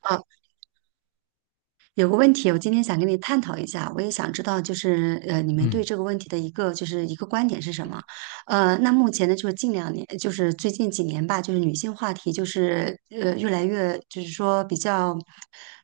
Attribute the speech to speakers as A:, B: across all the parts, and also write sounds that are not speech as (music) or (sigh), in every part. A: 啊，有个问题，我今天想跟你探讨一下，我也想知道，就是你们对
B: 嗯，
A: 这个问题的一个观点是什么？那目前呢，就是近两年，就是最近几年吧，就是女性话题就是越来越，就是说比较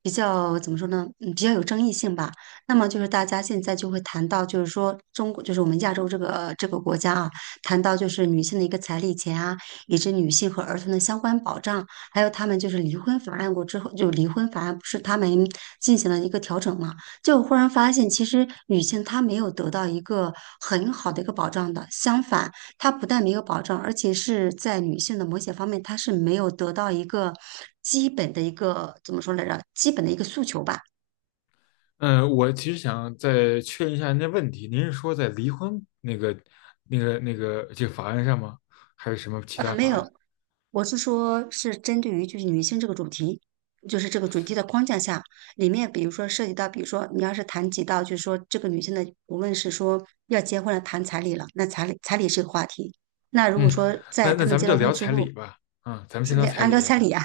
A: 比较怎么说呢，比较有争议性吧。那么就是大家现在就会谈到，就是说中国，就是我们亚洲这个国家啊，谈到就是女性的一个彩礼钱啊，以及女性和儿童的相关保障。还有他们就是离婚法案过之后，就离婚法案不是他们进行了一个调整嘛？就忽然发现，其实女性她没有得到一个很好的一个保障的，相反，她不但没有保障，而且是在女性的某些方面，她是没有得到一个基本的一个怎么说来着？基本的一个诉求吧。
B: 我其实想再确认一下您的问题，您是说在离婚这个法案上吗？还是什么其他
A: 没
B: 法案？
A: 有，我是说，是针对于就是女性这个主题，就是这个主题的框架下，里面比如说涉及到，比如说你要是谈及到，就是说这个女性的，无论是说要结婚了，谈彩礼了，那彩礼是个话题。那如果
B: 嗯，
A: 说在
B: 那
A: 他
B: 咱
A: 们
B: 们
A: 结
B: 就
A: 了
B: 聊
A: 婚之
B: 彩
A: 后，
B: 礼吧。啊、咱们
A: 是
B: 先聊彩
A: 按
B: 礼，
A: 照
B: 要不
A: 彩
B: 然，
A: 礼啊，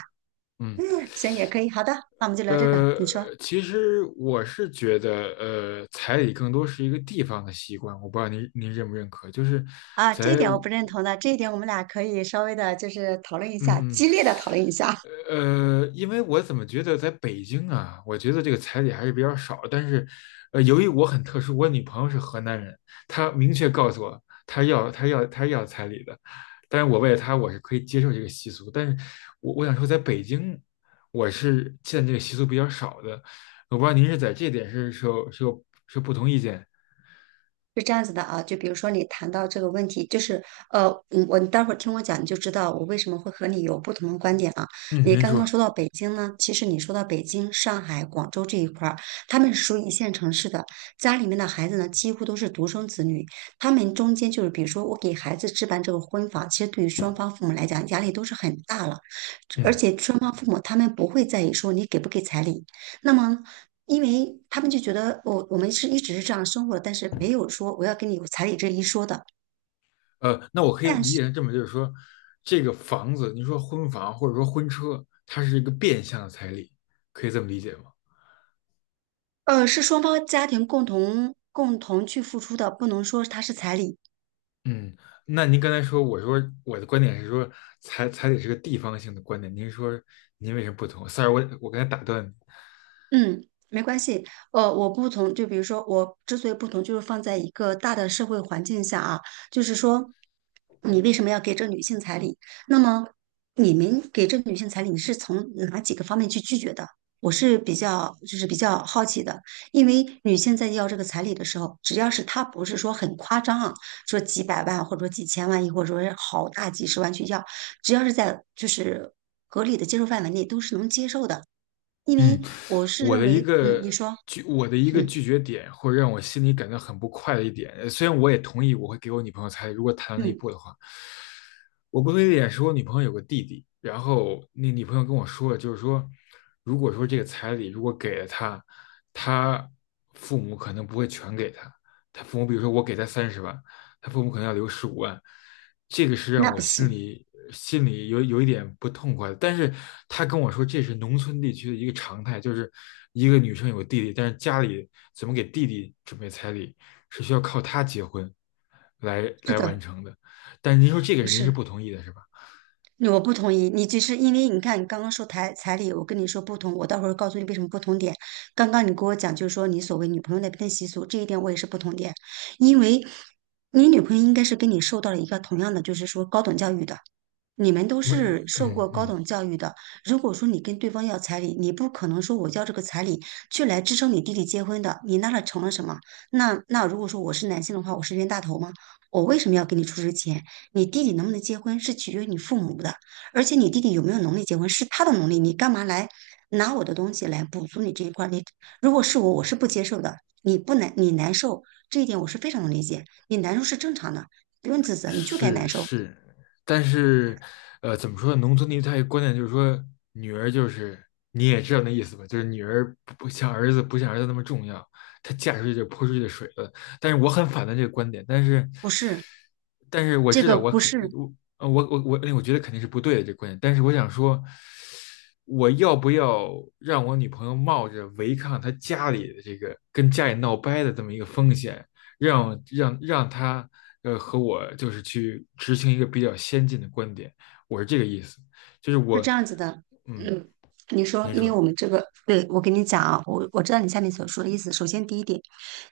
B: 嗯，
A: (laughs) 行也可以。好的，那我们就聊这个。
B: 呃，
A: 你说
B: 其实我是觉得，彩礼更多是一个地方的习惯，我不知道您认不认可，就是
A: 啊，这一
B: 在
A: 点我不认同的，这一点我们俩可以稍微的，就是讨论一下，
B: 嗯
A: 激烈的讨论一下。
B: 因为我怎么觉得在北京啊，我觉得这个彩礼还是比较少。但是，由于我很特殊，我女朋友是河南人，她明确告诉我，她要彩礼的。但是我为了她，我是可以接受这个习俗。但是我想说，在北京，我是见这个习俗比较少的。我不知道您是在这点是是有是有是有不同意见？
A: 是这样子的啊，就比如说你谈到这个问题，就是你待会儿听我讲，你就知道我为什么会和你有不同的观点啊。
B: 嗯，
A: 你
B: 您
A: 刚刚
B: 说，
A: 说到北京呢，其实你说到北京、上海、广州这一块儿，他们是属于一线城市的，家里面的孩子呢几乎都是独生子女，他们中间就是比如说我给孩子置办这个婚房，其实对于双方父母来讲压力都是很大了，而
B: 嗯。
A: 且双方父母他们不会在意说你给不给彩礼，那么，因为他们就觉得我们是一直是这样生活的，但是没有说我要跟你有彩礼这一说的。
B: 那我可以
A: 但
B: 理解
A: 是，
B: 成这么，就是说，这个房子，你说婚房或者说婚车，它是一个变相的彩礼，可以这么理解吗？
A: 是双方家庭共同去付出的，不能说它是彩礼。
B: 嗯，那您刚才说，我说我的观点是说，彩礼是个地方性的观点，您说您为什么不同？sorry,我刚才打断你。
A: 嗯，没关系。我不同，就比如说，我之所以不同，就是放在一个大的社会环境下啊，就是说，你为什么要给这女性彩礼？那么，你们给这女性彩礼，你是从哪几个方面去拒绝的？我是比较，就是比较好奇的，因为女性在要这个彩礼的时候，只要是她不是说很夸张啊，说几百万或者说几千万，亦或者说是好大几十万去要，只要是在就是合理的接受范围内，都是能接受的。因
B: 嗯，
A: 为我是
B: 我
A: 认
B: 的一
A: 为，
B: 个
A: 你说，
B: 我的一个
A: 嗯
B: 拒绝点，或者让我心里感到很不快的一点，虽然我也同意我会给我女朋友彩礼，如果谈到那一
A: 嗯，
B: 步的话，我不同意的点是我女朋友有个弟弟，然后那女朋友跟我说了，就是说，如果说这个彩礼如果给了他，他父母可能不会全给他，他父母比如说我给他30万，他父母可能要留15万，这个是让
A: 那
B: 我
A: 不
B: 心
A: 行，
B: 里心里有有一点不痛快的。但是他跟我说，这是农村地区的一个常态，就是一个女生有弟弟，但是家里怎么给弟弟准备彩礼，是需要靠他结婚来
A: 是
B: 来完
A: 的，
B: 成的。但是您说这个
A: 不
B: 您是
A: 是，
B: 不同意的，是吧？
A: 我不同意。你就是因为你看，你刚刚说彩礼，我跟你说不同，我到时候告诉你为什么不同点。刚刚你跟我讲，就是说你所谓女朋友那边的习俗，这一点我也是不同点，因为你女朋友应该是跟你受到了一个同样的，就是说高等教育的。你们都
B: 嗯
A: 是受
B: 嗯
A: 过高
B: 嗯。
A: 等教育的，如果说你跟对方要彩礼，你不可能说我要这个彩礼去来支撑你弟弟结婚的，你那了成了什么？那如果说我是男性的话，我是冤大头吗？我为什么要给你出这钱？你弟弟能不能结婚是取决于你父母的，而且你弟弟有没有能力结婚是他的能力，你干嘛来拿我的东西来补足你这一块儿你如果是我，我是不接受的。你不难，你难受这一点我是非常能理解，你难受是正常的，不用自责，你就该
B: 是
A: 难受，
B: 是，但是，怎么说呢？农村地区它有观念就是说，女儿就是你也知道那意思吧，就是女儿不像儿子那么重要，她嫁出去就泼出去的水了。但是我很反对这个观点，但是，
A: 不是？
B: 但是我
A: 这
B: 知道
A: 个
B: 我
A: 不
B: 肯
A: 是，
B: 我我觉得肯定是不对的这个观点，但是我想说，我要不要让我女朋友冒着违抗她家里的这个跟家里闹掰的这么一个风险，让她和我就是去执行一个比较先进的观点，我是这个意思，就是
A: 是
B: 我
A: 这样子的，
B: 嗯，
A: 嗯，你说，
B: 您
A: 因为
B: 说
A: 我们这个，对，我跟你讲啊，我知道你下面所说的意思。首先，第一点，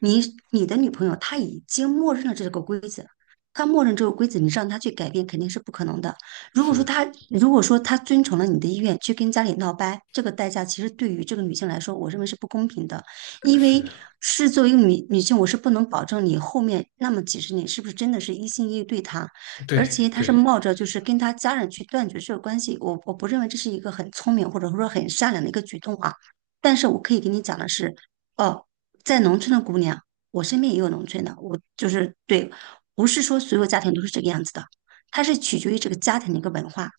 A: 你你的女朋友她已经默认了这个规则，她默认这个规则，你让她去改变肯定是不可能的。如果
B: 是
A: 说
B: 的，
A: 她如果说她遵从了你的意愿去跟家里闹掰，这个代价其实对于这个女性来说，我认为是不公平的，因
B: 是
A: 为
B: 的，
A: 是作为一个女性，我是不能保证你后面那么几十年是不是真的是一心一意对她。而
B: 对
A: 且他是
B: 对，
A: 冒着就是跟他家人去断绝这个关系，我不认为这是一个很聪明或者说很善良的一个举动啊。但是我可以跟你讲的是，哦，在农村的姑娘，我身边也有农村的，我就是对，不是说所有家庭都是这个样子的，它是取决于这个家庭的一个文化。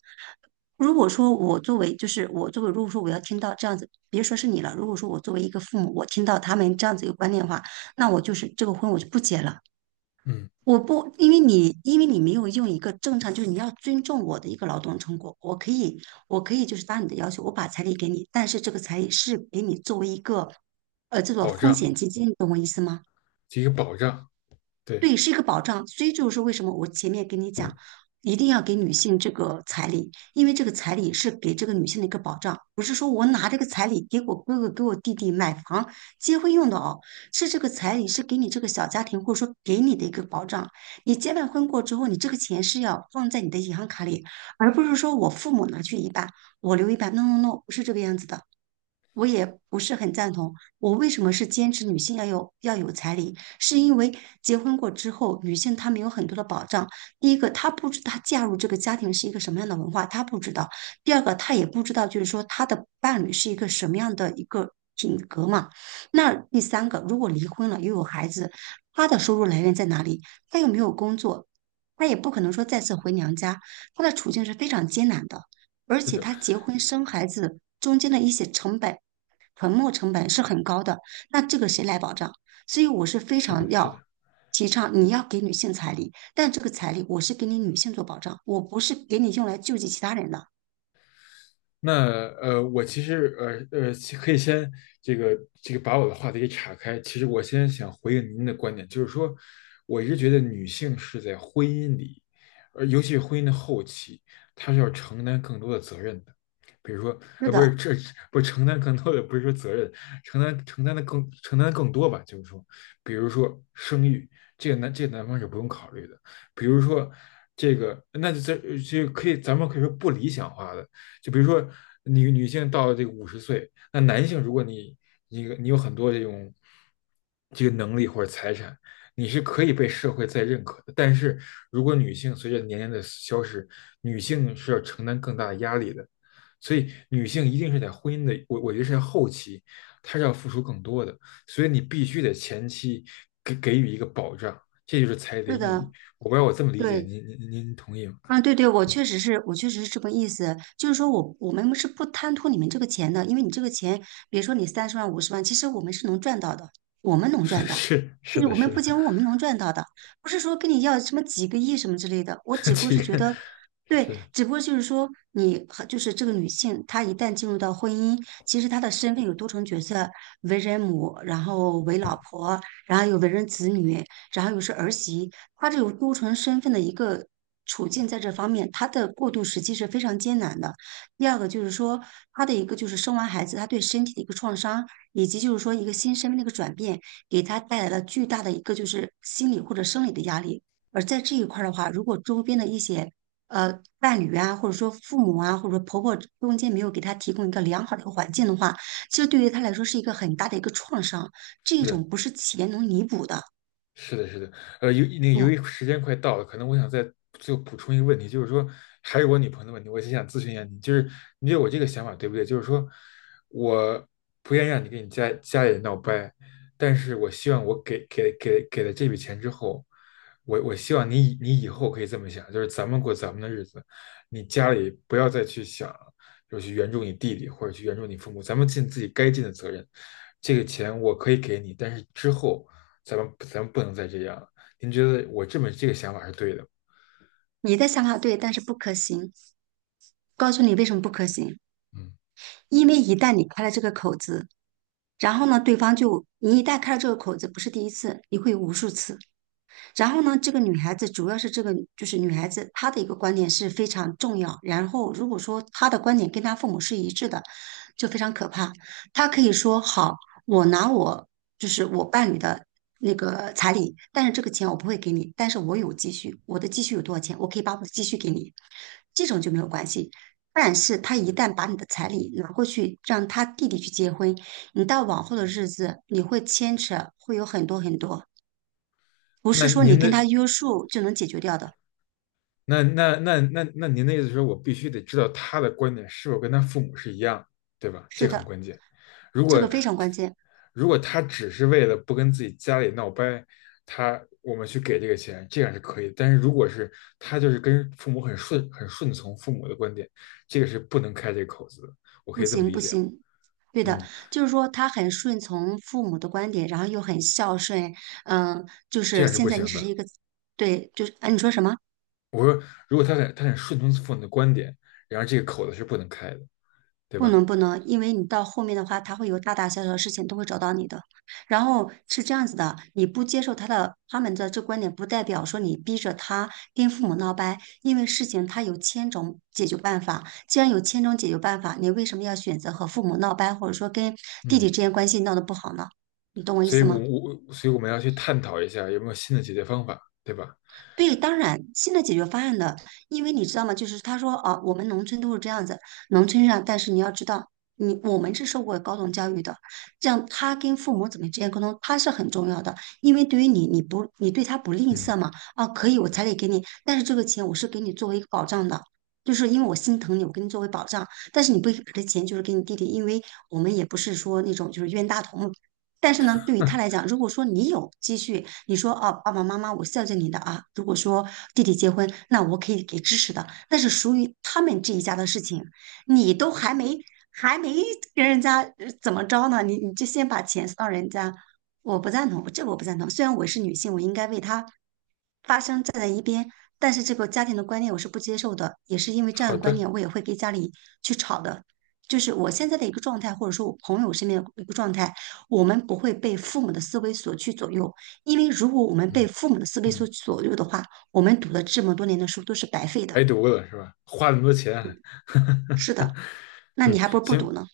A: 如果说我作为，如果说我要听到这样子，别说是你了，如果说我作为一个父母，我听到他们这样子一个观念的话，那我就是这个婚我就不结了。
B: 嗯，
A: 我不，因为你没有用一个正常，就是你要尊重我的一个劳动成果。我可以就是答你的要求，我把彩礼给你，但是这个彩礼是给你作为一个，这种
B: 保
A: 风
B: 障，
A: 险基金，你懂我意思吗？
B: 这个保障，对，
A: 对，是一个保障。所以就是为什么我前面跟你讲，一定要给女性这个彩礼，因为这个彩礼是给这个女性的一个保障，不是说我拿这个彩礼给我哥哥、给我弟弟买房、结婚用的哦，是这个彩礼是给你这个小家庭或者说给你的一个保障。你结完婚过之后，你这个钱是要放在你的银行卡里，而不是说我父母拿去一半，我留一半。No No No，不是这个样子的。我也不是很赞同。我为什么是坚持女性要有彩礼？是因为结婚过之后，女性她没有很多的保障。第一个，她不知道她嫁入这个家庭是一个什么样的文化，她不知道；第二个，她也不知道，就是说她的伴侣是一个什么样的一个品格嘛。那第三个，如果离婚了又有孩子，她的收入来源在哪里？她又没有工作，她也不可能说再次回娘家，她的处境是非常艰难的。而
B: 是
A: 且
B: 的，
A: 她结婚生孩子中间的一些成本传播成本是很高的，那这个谁来保障？所以我是非
B: 是的，
A: 常
B: 是
A: 要
B: 的。
A: 提倡，你要给女性彩礼，但这个彩礼我是给你女性做保障，我不是给你用来救济其他人的。
B: 那我其实其可以先这个这个把我的话题给岔开。其实我先想回应您的观点，就是说，我一直觉得女性是在婚姻里，尤其是婚姻的后期，她是要承担更多的责任的。比如说，
A: 是
B: 呃，不是
A: 的，
B: 这不是承担更多的，不是说责任，承担更多吧，就是说，比如说生育，这个男方是不用考虑的。比如说这个，那这个可以咱们可以说不理想化的。就比如说你女性到了这个50岁，那男性如果你有很多这种这个能力或者财产，你是可以被社会再认可的。但是如果女性随着年龄的消失，女性是要承担更大的压力的，所以女性一定是在婚姻的，我觉得是在后期，她是要付出更多的，所以你必须得前期给给予一个保障，这就是彩礼的
A: 是
B: 意义。
A: 的，
B: 我不知道我这么理解，
A: 对。
B: 您同意吗？
A: 啊，对对，我确实是这个意思，就是说我们是不贪图你们这个钱的，因为你这个钱，比如说你30万、50万，其实我们是能赚到的，我们
B: (laughs)
A: 能
B: 是
A: 赚到，
B: 是
A: 就
B: 是
A: 是
B: 的，
A: 我们
B: 是
A: 不
B: 的。
A: 仅我们能赚到的，不是说跟你要什么几个亿什么之类的，我
B: (laughs)
A: 只不过
B: 这
A: 是觉
B: 个
A: 得，对，
B: 是
A: 只不过就是说你和就是这个女性，她一旦进入到婚姻，其实她的身份有多重角色，为人母，然后为老婆，然后又为人子女，然后又是儿媳。他这种多重身份的一个处境，在这方面，他的过渡时期是非常艰难的。第二个就是说，他的一个就是生完孩子，他对身体的一个创伤，以及就是说一个新身份的一个转变，给他带来了巨大的一个就是心理或者生理的压力。而在这一块儿的话，如果周边的一些伴侣啊，或者说父母啊，或者说婆婆中间没有给他提供一个良好的一个环境的话，其实对于他来说是一个很大的一个创伤，这
B: 是的，
A: 种不是钱能弥补的。
B: 是的，是的，由那个由
A: 嗯。
B: 于时间快到了，可能我想再后补充一个问题，就是说还是我女朋友的问题，我就想咨询一下你，就是你觉得我这个想法对不对？就是说我不愿意让你跟你家家里人闹掰，但是我希望我给了这笔钱之后，我希望你以你以后可以这么想，就是咱们过咱们的日子，你家里不要再去想，就是去援助你弟弟或者去援助你父母，咱们尽自己该尽的责任。这个钱我可以给你，但是之后。咱们不能再这样了。您觉得我这么这个想法是对的
A: 你的想法对，但是不可行。告诉你为什么不可行，
B: 嗯，
A: 因为一旦你开了这个口子，然后呢，对方就你一旦开了这个口子，不是第一次，你会有无数次。然后呢，这个女孩子主要是这个就是女孩子她的一个观点是非常重要。然后如果说她的观点跟她父母是一致的，就非常可怕。她可以说好，我拿我就是我伴侣的那个彩礼，但是这个钱我不会给你，但是我有积蓄，我的积蓄有多少钱，我可以把我的积蓄给你，这种就没有关系。但是他一旦把你的彩礼拿过去，让他弟弟去结婚，你到往后的日子，你会牵扯，会有很多很多不
B: 那
A: 是说你
B: 您
A: 跟
B: 的
A: 他约束就能解决掉的。
B: 那您的意思是说我必须得知道他的观点是否跟他父母是一样，对吧？这
A: 是
B: 个很
A: 的，
B: 关键。如
A: 这个
B: 果
A: 非常关键。
B: 他只是为了不跟自己家里闹掰，他我们去给这个钱，这样是可以。但是如果是他就是跟父母很顺从父母的观点，这个是不能开这个口子的。我可
A: 不
B: 以这么
A: 行，
B: 理
A: 不
B: 解吗？
A: 行。对的，
B: 嗯，
A: 就是说他很顺从父母的观点，然后又很孝顺。嗯，就
B: 这
A: 是
B: 样是不
A: 现在你
B: 行
A: 只是
B: 的。
A: 一个，对，就是，哎，你说什么？
B: 我说，如果他得顺从父母的观点，然而这个口子是不能开的，对
A: 不
B: 吧？
A: 能不能，因为你到后面的话，他会有大大小小的事情都会找到你的。然后是这样子的，你不接受他们的这观点，不代表说你逼着他跟父母闹掰，因为事情他有千种解决办法。既然有千种解决办法，你为什么要选择和父母闹掰，或者说跟弟弟
B: 嗯，
A: 之间关系闹得不好呢？你懂我意思吗？
B: 所以我们要去探讨一下有没有新的解决方法，对吧？
A: 对，当然，新的解决方案的，因为你知道吗？就是他说，啊，我们农村都是这样子，农村上，但是你要知道，你我们是受过高等教育的，这样他跟父母怎么之间沟通，他是很重要的，因为对于你，你不，你对他不吝
B: 嗯，
A: 啬嘛，啊，可以，我彩礼给你，但是这个钱我是给你作为一个保障的。就是因为我心疼你，我给你作为保障，但是你不给以把这钱就是给你弟弟，因为我们也不是说那种就是冤大头嘛，但是呢，对于他来
B: (laughs)
A: 讲，如果说你有积蓄，你说哦，爸爸妈妈，我孝敬你的啊。如果说弟弟结婚，那我可以给支持的，那是属于他们这一家的事情。你都还没跟人家怎么着呢，你就先把钱送到人家，我不赞同，这个我不赞同。虽然我是女性，我应该为他发声。但是这个家庭的观念我是不接受的，也是因为这样
B: 好
A: 的观
B: 的，
A: 念，我也会跟家里去吵的。就是我现在的一个状态，或者说我朋友身边的一个状态，我们不会被父母的思维所去左右，因为如果我们被
B: 嗯
A: 父母的思维所
B: 嗯，
A: 左右的话，我们读了这么多年的书都是白费的。
B: 白读了是吧？花那么多钱啊，
A: 是
B: (laughs)
A: 的，那你
B: 嗯，
A: 还不如不读
B: 行，
A: 呢。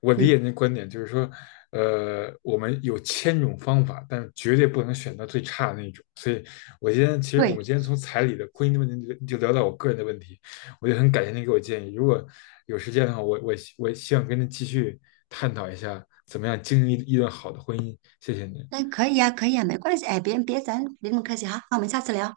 B: 我理解
A: 嗯，
B: 您的观点，就是说，我们有千种方法，但是绝对不能选到最差的那种。所以，我今天其实我们
A: 对，
B: 今天从彩礼的婚姻的问题就就聊到我个人的问题，我就很感谢您给我建议。如果有时间的话，我我希我希望跟您继续探讨一下怎么样经营一段好的婚姻。谢谢您。
A: 那可以呀，可以呀，没关系，哎，别别，咱别那么客气哈，那我们下次聊。